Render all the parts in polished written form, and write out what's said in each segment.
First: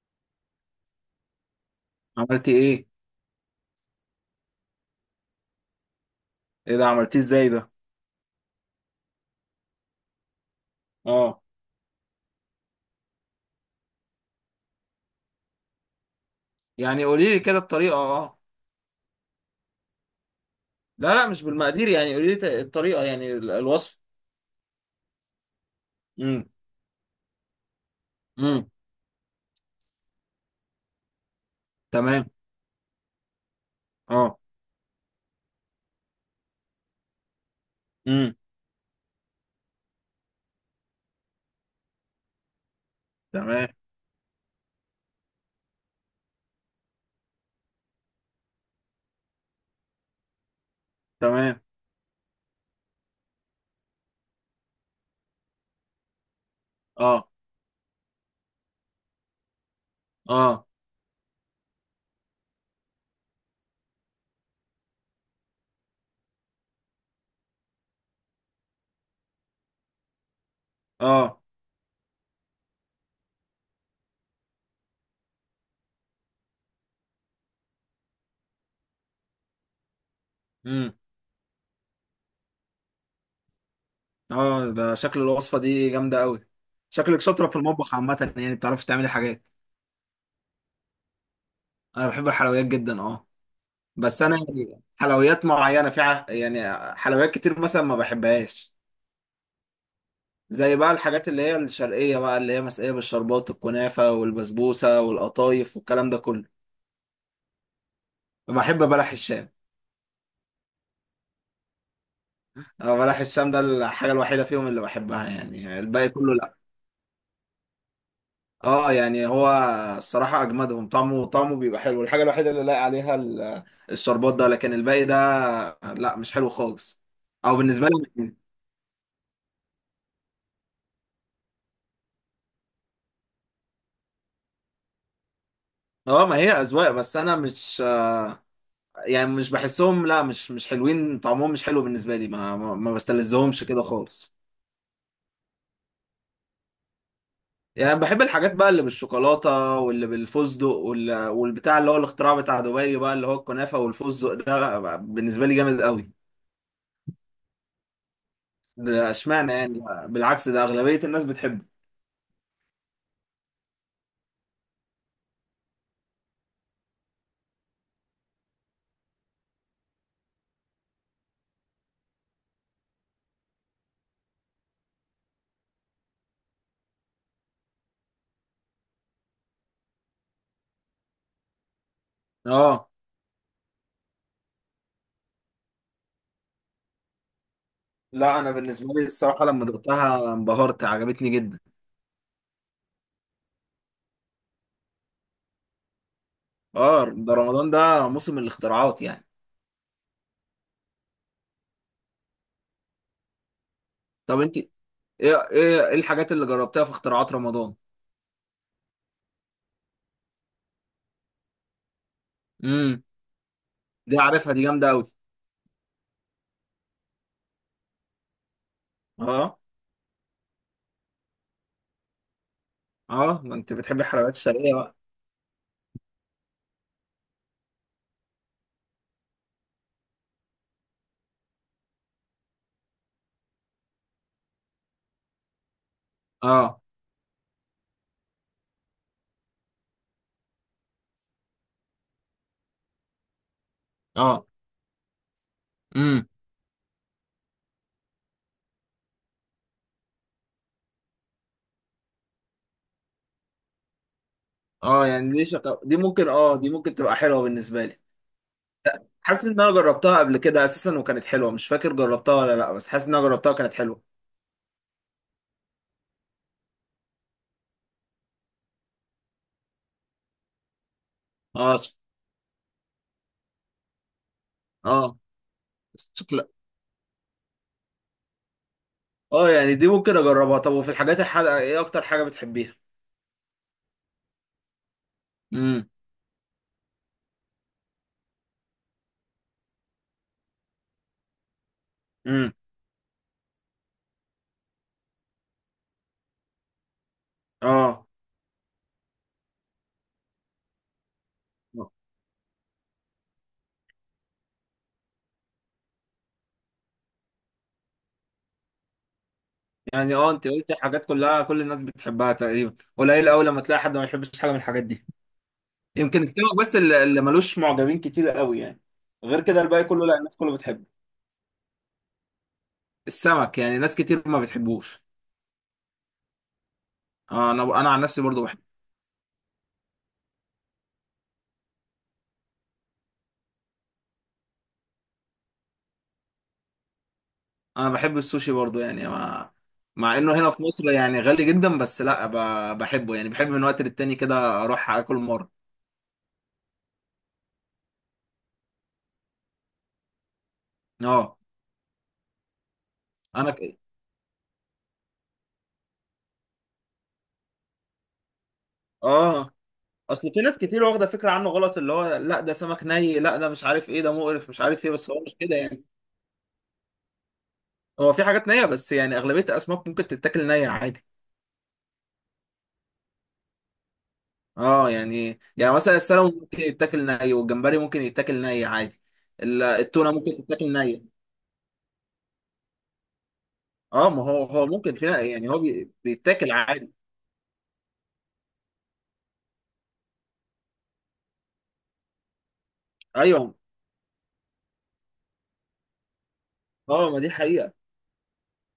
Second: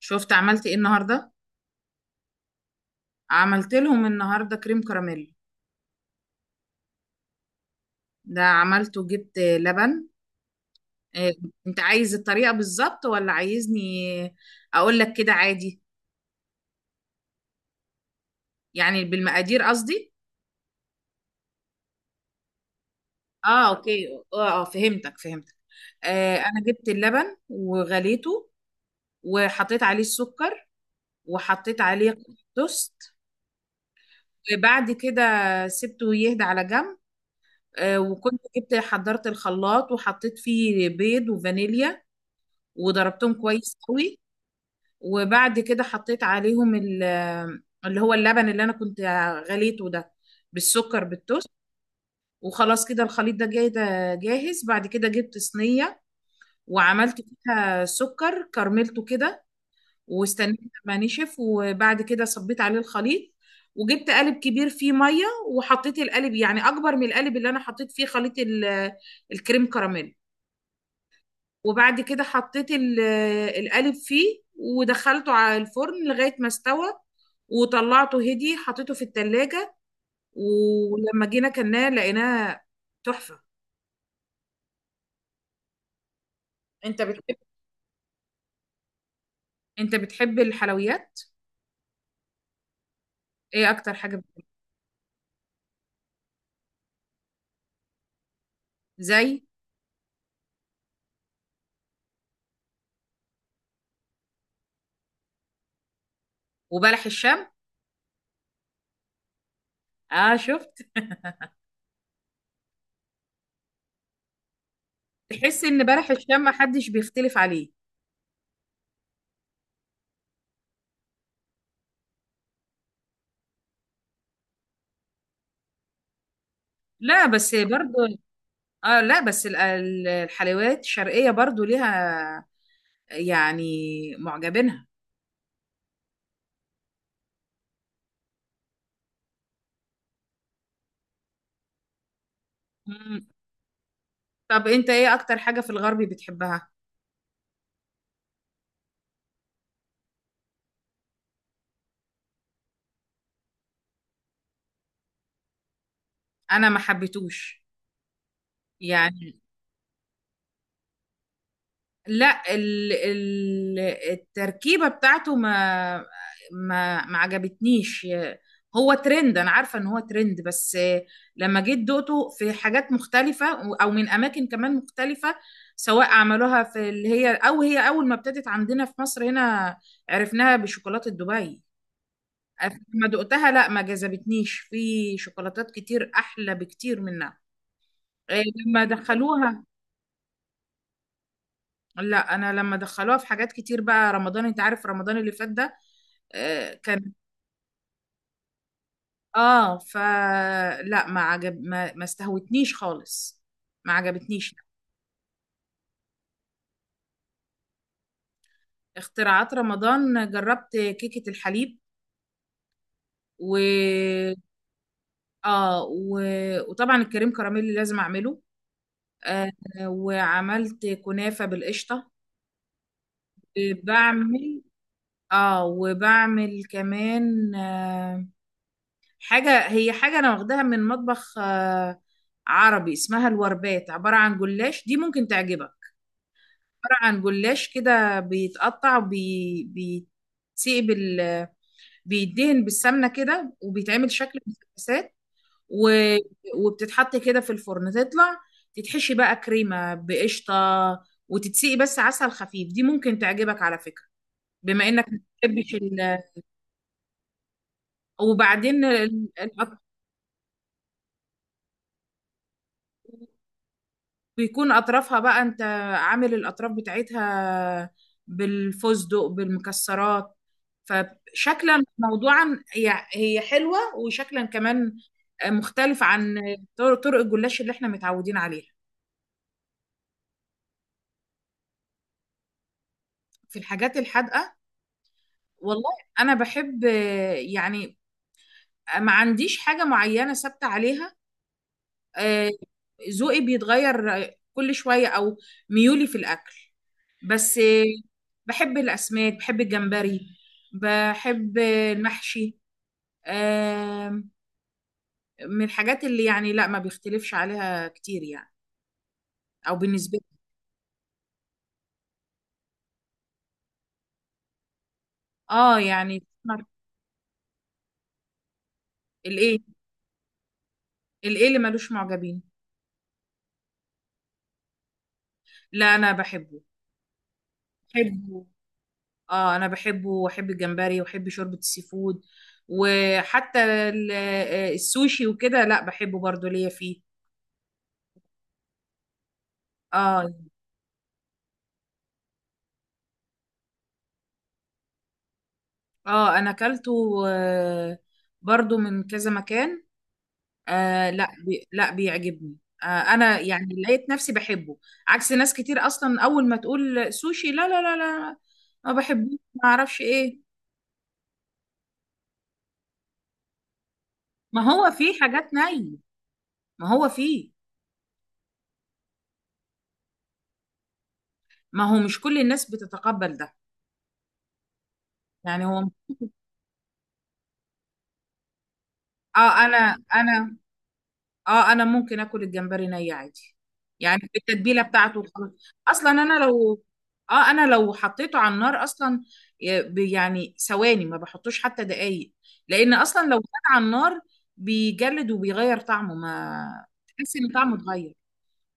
شفت عملت ايه النهارده؟ عملتي ايه؟ عملت لهم النهارده كريم كراميل. ايه ده؟ عملتيه ازاي ده؟ ده عملته، جبت لبن. إيه. اه. انت عايز الطريقه بالظبط ولا عايزني اقول لك كده عادي؟ يعني قولي لي كده الطريقه، اه. يعني بالمقادير قصدي. لا، لا مش بالمقادير، يعني قولي لي الطريقه، يعني اه، الوصف. اوكي. اه، اه، فهمتك فهمتك. امم. انا جبت اللبن وغليته، امم. وحطيت عليه السكر، وحطيت عليه تمام. قطع توست، اه. وبعد كده سبته يهدى على جنب. امم. وكنت حضرت الخلاط وحطيت فيه بيض وفانيليا، وضربتهم تمام. كويس قوي. وبعد كده حطيت عليهم اللي هو اللبن اللي انا كنت غليته ده، بالسكر بالتوست. تمام. وخلاص كده الخليط ده جاي، ده جاهز. بعد كده جبت صينية وعملت اه. فيها سكر كرملته كده، واستنيت اه. لما نشف، وبعد كده صبيت عليه الخليط. وجبت قالب كبير فيه مية وحطيت القالب، يعني أكبر من القالب اللي أنا حطيت فيه خليط الكريم كراميل. اه. وبعد كده حطيت القالب فيه ودخلته على الفرن لغاية ما استوى. وطلعته هدي، حطيته في التلاجة. امم. ولما جينا كلناه لقيناه تحفة. اه، ده شكل الوصفه دي جامده قوي. انت شكلك بتحب شاطره في المطبخ عامه، يعني بتعرفي تعملي حاجات. انت بتحب الحلويات؟ انا بحب الحلويات جدا، اه. ايه اكتر حاجة بس انا يعني حلويات معينه في يعني حلويات كتير مثلا ما بحبهاش. زي؟ زي بقى الحاجات اللي هي الشرقية، بقى اللي هي مسقية بالشربات، الكنافة والبسبوسة والقطايف والكلام ده كله. وبلح الشام؟ بحب بلح الشام. اه، شفت؟ أه، بلح الشام ده الحاجة الوحيدة فيهم اللي بحبها، تحس يعني ان الباقي بلح كله الشام لا. محدش بيختلف عليه؟ اه يعني هو. الصراحة أجمدهم، طعمه بيبقى حلو، الحاجة الوحيدة اللي لاقي عليها الشربات ده، لكن الباقي ده لا مش حلو خالص. لا بس أو بالنسبة برضو. لي. اه، لا، بس الحلويات الشرقية برضو ليها يعني معجبينها. اه، ما هي أذواق، بس أنا مش، يعني مش بحسهم، لا مش حلوين، طعمهم مش حلو بالنسبة لي، ما بستلذهمش كده خالص. طب انت ايه اكتر حاجة في الغربي بتحبها؟ يعني بحب الحاجات بقى اللي بالشوكولاتة واللي بالفستق والبتاع اللي هو الاختراع بتاع دبي بقى، اللي هو الكنافة والفستق ده بقى بالنسبة لي جامد قوي. انا ما حبيتوش. ده يعني. اشمعنى يعني؟ بالعكس، ده أغلبية الناس بتحبه. لا، ال ال التركيبة بتاعته ما عجبتنيش. هو ترند، انا عارفة ان هو ترند، بس لما جيت دقته في حاجات مختلفة، او من اماكن كمان مختلفة، سواء عملوها في اللي هي، او هي اول ما ابتدت عندنا في مصر هنا عرفناها بشوكولاتة دبي. اه ما دقتها، لا ما جذبتنيش. في شوكولاتات كتير احلى بكتير منها. لا، إيه انا لما بالنسبة لي الصراحة دخلوها؟ لما دقتها انبهرت، عجبتني جدا. لا، انا لما دخلوها في حاجات كتير بقى رمضان، انت عارف رمضان اللي فات ده؟ اه، كان. ده رمضان ده موسم الاختراعات يعني. اه، فلا ما استهوتنيش خالص، ما طب عجبتنيش. انت ايه؟ إيه الحاجات اللي جربتها في اختراعات رمضان؟ اختراعات رمضان جربت كيكة الحليب، امم. و دي عارفها، دي جامدة قوي. اه و... وطبعا الكريم كراميل لازم اعمله. آه اه. وعملت كنافة بالقشطة. اه، ما انت بتحبي الحلويات بعمل الشرقية بقى. اه وبعمل كمان حاجة، هي حاجة أنا واخداها من مطبخ عربي، اسمها الوربات، عبارة عن جلاش، دي ممكن تعجبك. اه. عبارة عن جلاش كده، بيتقطع، بيتسيب، بيدهن بالسمنة كده، وبيتعمل شكل مثلثات. و... اه. وبتتحط كده في الفرن تطلع، تتحشي بقى كريمة بقشطة، وتتسقي بس عسل خفيف. دي ممكن تعجبك على فكرة، بما اه. انك ما يعني بتحبش دي ممكن اه دي ممكن تبقى حلوه بالنسبه لي. وبعدين حاسس ان انا جربتها قبل كده اساسا وكانت حلوه، مش فاكر جربتها ولا لا، بس حاسس ان انا جربتها وكانت حلوه. بيكون اطرافها بقى، انت عامل الاطراف بتاعتها بالفستق بالمكسرات، اه فشكلا ش- موضوعا هي هي حلوة وشكلا كمان اه. مختلف عن شكلها. طرق الجلاش اللي احنا متعودين عليها. اه، يعني دي ممكن اجربها. طب وفي الحاجات الحادقه ايه اكتر حاجه بتحبيها؟ في الحاجات الحادقة؟ امم. والله انا بحب، يعني ما عنديش حاجة معينة ثابتة عليها، آه، امم. ذوقي بيتغير كل شوية، او ميولي في الاكل بس. اه. بحب الأسماك، بحب الجمبري، بحب المحشي، آم، من الحاجات اللي يعني لا ما بيختلفش عليها كتير، يعني أو يعني بالنسبة لي. اه، انت قلت حاجات كلها كل الناس بتحبها تقريبا، قليل قوي لما تلاقي حد ما يحبش حاجه من الحاجات دي. اه يمكن يعني. السمك بس اللي ملوش معجبين كتير قوي يعني. غير الإيه كده الباقي كله لا، الناس كله بتحبه. الإيه اللي ملوش معجبين؟ السمك يعني ناس كتير ما بتحبوش. لا، أنا بحبه، آه، انا عن نفسي برضو بحبه. بحب. اه، أنا بحبه وأحب الجمبري وأحب شوربة السي فود، وحتى السوشي وكده لا بحبه برضو، ليا فيه. انا بحب السوشي برضو، يعني مع، مع اه. انه هنا في مصر يعني غالي جدا، بس لا بحبه، يعني بحب من وقت للتاني كده اروح اكل مره. اه، أنا أكلته برضو من كذا مكان. آه، لا اه لا بيعجبني. آه، انا انا يعني ك... لقيت نفسي بحبه، عكس ناس كتير اصلا، اول ما تقول سوشي لا لا لا لا، ما بحبوش، اه، ما اعرفش اصل في ايه. ناس كتير واخده فكره عنه غلط، اللي هو لا ده سمك ني، لا ده مش عارف ايه، ده مقرف مش ما عارف هو ايه، بس فيه هو مش حاجات كده يعني. ني. ما هو فيه. هو في حاجات نيه، بس يعني اغلبيه الاسماك ممكن تتاكل نيه عادي. ما هو مش كل الناس بتتقبل ده. اه، يعني يعني يعني هو، مثلا السلمون ممكن يتاكل ني، والجمبري ممكن يتاكل ني عادي. اه انا التونه ممكن انا تتاكل نيه. اه انا ممكن اكل الجمبري ني عادي. اه، يعني ما هو بالتتبيله ممكن فيها، بتاعته يعني هو وخلاص. اصلا بيتاكل عادي. انا لو حطيته على النار اصلا، يعني ثواني ما بحطوش حتى دقايق، لان اصلا لو كان ايوه. على النار بيجلد وبيغير طعمه، ما اه، ما دي تحس ان حقيقه، طعمه اتغير.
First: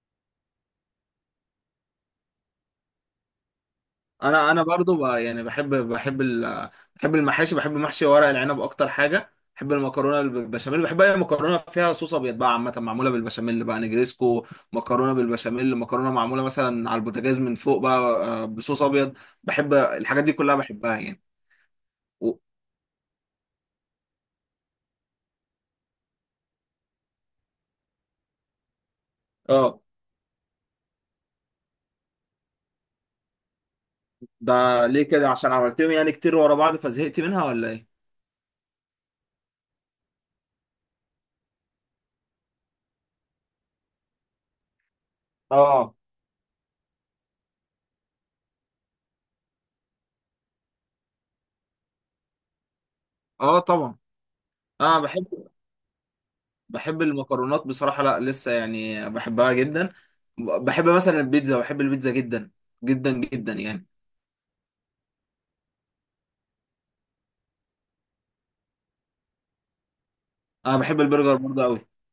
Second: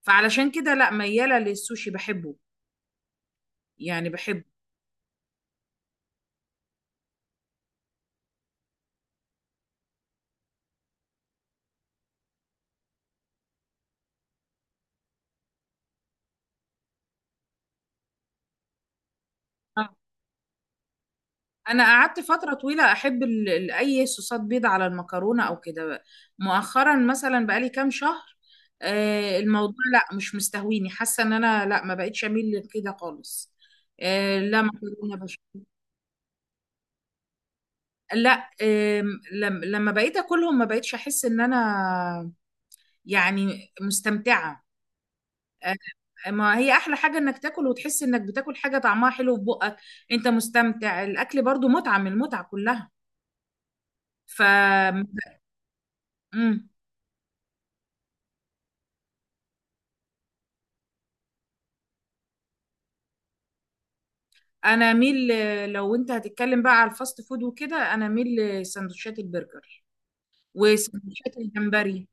فعلشان كده لا، مياله للسوشي بحبه، يعني بحبه. انا برضو يعني بحب المحاشي، بحب محشي ورق العنب، اكتر حاجه بحب المكرونه بالبشاميل، بحب اي مكرونه فيها صوص ابيض بقى، عامه معموله بالبشاميل بقى، نجريسكو. مكرونه بالبشاميل، مكرونه معموله مثلا على البوتاجاز من فوق بقى، بصوص ابيض. بحب الحاجات دي كلها بحبها يعني. انا قعدت و- فتره طويله احب اي صوصات بيض على المكرونه او كده بقى. مؤخرا مثلا بقالي كام شهر، الموضوع اه، لا مش مستهويني، حاسه ان انا لا ما بقتش اميل لكده خالص. لا ده ليه مكرونه كده؟ عشان عملتهم يعني كتير ورا بعض فزهقت منها ولا ايه؟ لا، لما بقيت اكلهم ما بقيتش احس ان انا يعني مستمتعه. اه. ما هي احلى حاجه انك تاكل وتحس انك بتاكل حاجه طعمها حلو في بقك، انت مستمتع. الاكل برضو متعه من المتعه كلها. اه طبعا. ف اه، بحب. بحب المكرونات بصراحة، لا لسه يعني بحبها جدا. بحب مثلا البيتزا، بحب البيتزا جدا. جدا جدا يعني. انا ميل، لو انت هتتكلم بقى على الفاست فود وكده، انا ميل لسندوتشات البرجر انا بحب البرجر وسندوتشات برضه قوي. الجمبري.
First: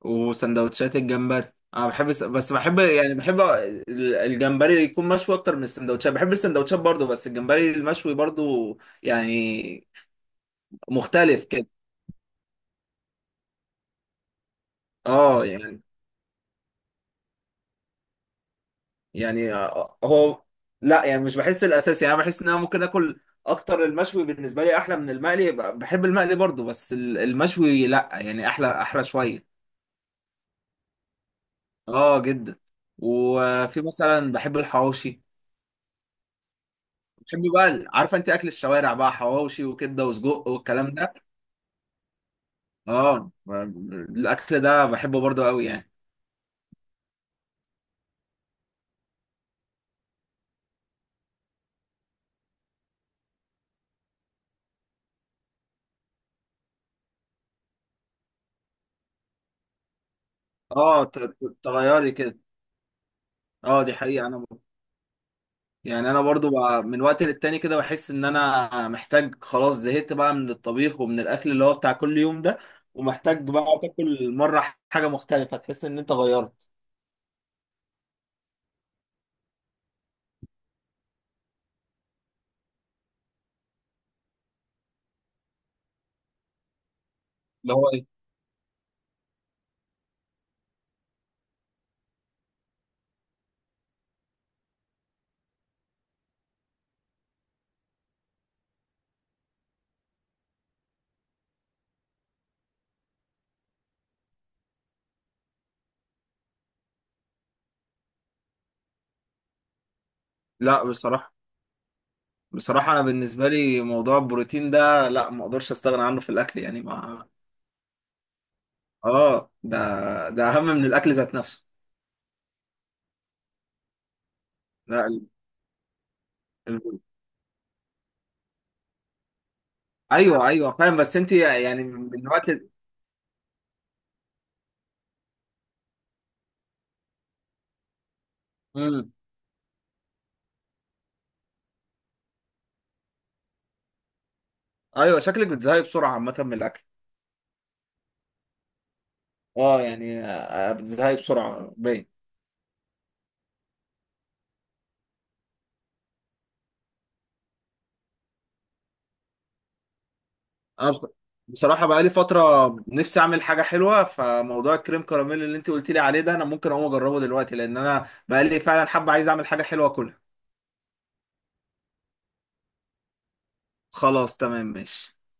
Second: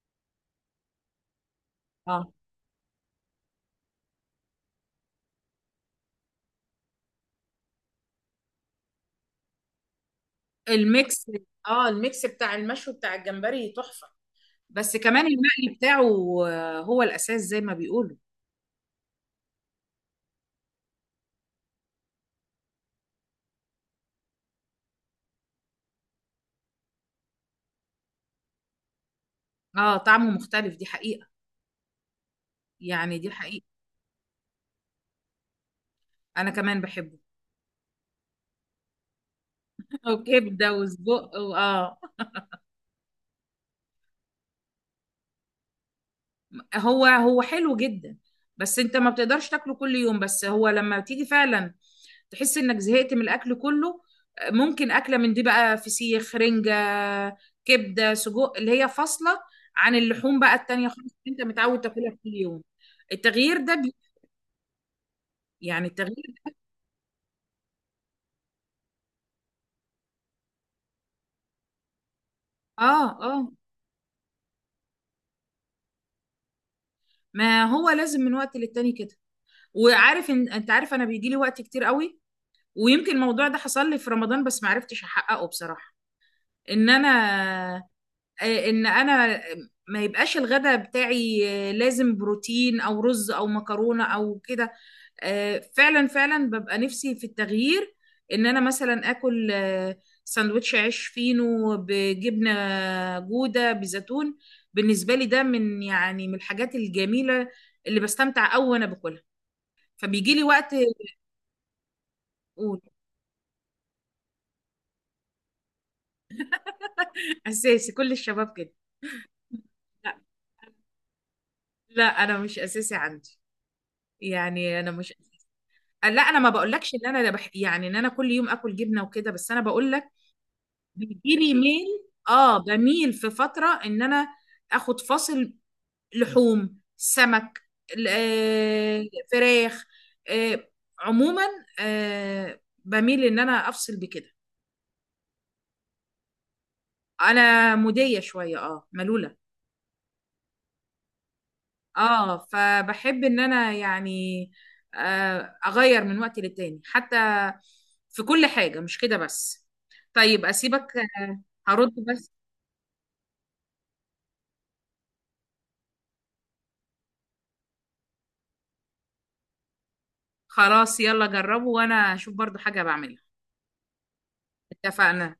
وسندوتشات الجمبري، انا بحب اه بس بحب يعني الجمبري يكون مشوي اكتر من السندوتشات، بحب السندوتشات برضه، بس الجمبري المشوي برضه. يعني الميكس مختلف كده. اه الميكس بتاع المشوي بتاع الجمبري تحفة، بس كمان اه، المقلي يعني بتاعه. هو الاساس زي ما بيقولوا. يعني هو، لا يعني مش بحس الاساسي، يعني انا بحس ان انا ممكن اكل اكتر المشوي بالنسبه لي احلى من المقلي، بحب المقلي برضو، بس المشوي لا يعني احلى احلى شويه. اه، طعمه مختلف دي حقيقة، اه جدا. يعني دي حقيقة. وفي مثلا بحب الحواوشي. انا كمان بحبه. بحب بقى عارفه انت اكل الشوارع بقى، حواوشي وكبده وسجق وكبدة والكلام ده. وسجق اه. اه، الاكل ده بحبه برضو قوي يعني. هو هو حلو جدا، بس انت ما بتقدرش تاكله كل يوم، بس هو لما تيجي فعلا تحس انك زهقت من الاكل كله، ممكن اكله من دي بقى، فسيخ، رنجه، كبده، سجق، اللي هي فاصله عن اللحوم بقى التانية اه، خالص، اللي انت متعود تاكلها تغيري كل كده. يوم. التغيير ده اه دي حقيقه انا. يعني يعني انا التغيير. برضو بقى من وقت للتاني كده بحس ان انا محتاج، خلاص زهقت بقى من الطبيخ ومن الاكل اللي هو بتاع كل يوم ده. اه، ومحتاج اه، بقى تاكل مرة حاجة مختلفة تحس ان انت غيرت. ما هو لازم من وقت للتاني كده، وعارف ان انت عارف انا بيجي لي وقت كتير قوي، ويمكن الموضوع ده حصل لي في رمضان بس ما عرفتش احققه بصراحه. ان اللي انا هو ايه؟ ان انا ما يبقاش الغدا بتاعي، لازم بروتين او رز او مكرونه او كده. فعلا فعلا ببقى نفسي في التغيير ان انا مثلا اكل سندوتش عيش فينو بجبنه جوده بزيتون. بالنسبه لي ده من يعني من الحاجات الجميله اللي بستمتع قوي وانا باكلها، فبيجي لي وقت لا بصراحة. اقول بصراحة انا بالنسبة لي موضوع البروتين ده لا، ما اقدرش استغنى عنه في الاكل، يعني ما. اساسي كل الشباب كده. اه، ده لا، ده اهم من الاكل ذات نفسه. لا انا مش اساسي عندي، يعني انا لا مش. لا، انا ما بقولكش ال- ان انا يعني ان انا كل يوم اكل جبنه وكده، بس انا بقول لك ايوه، ايوه، فاهم، بس بيجي انت لي يعني ميل. من وقت. اه، بميل في فتره ان انا اخد فاصل لحوم، سمك، ال- آه، امم. فراخ، آه، عموما، بميل ان انا افصل بكده. ايوه، شكلك بتزهقي بسرعة عامة من الاكل. انا مودية شوية ملولة. اه، يعني بتزهقي بسرعة باين. اه، فبحب ان انا يعني اغير من وقت للتاني، حتى في كل حاجة مش كده بس. طيب اسيبك، انا بصراحه، هرد بقى لي بس. فتره، نفسي اعمل حاجه حلوه، فموضوع الكريم كراميل اللي انت قلت لي عليه ده، انا ممكن اقوم اجربه دلوقتي، لان انا بقى لي فعلا حابه، عايز اعمل حاجه حلوه كلها. خلاص، يلا جربوا، وانا اشوف برضو حاجة بعملها. خلاص، تمام، ماشي. اتفقنا.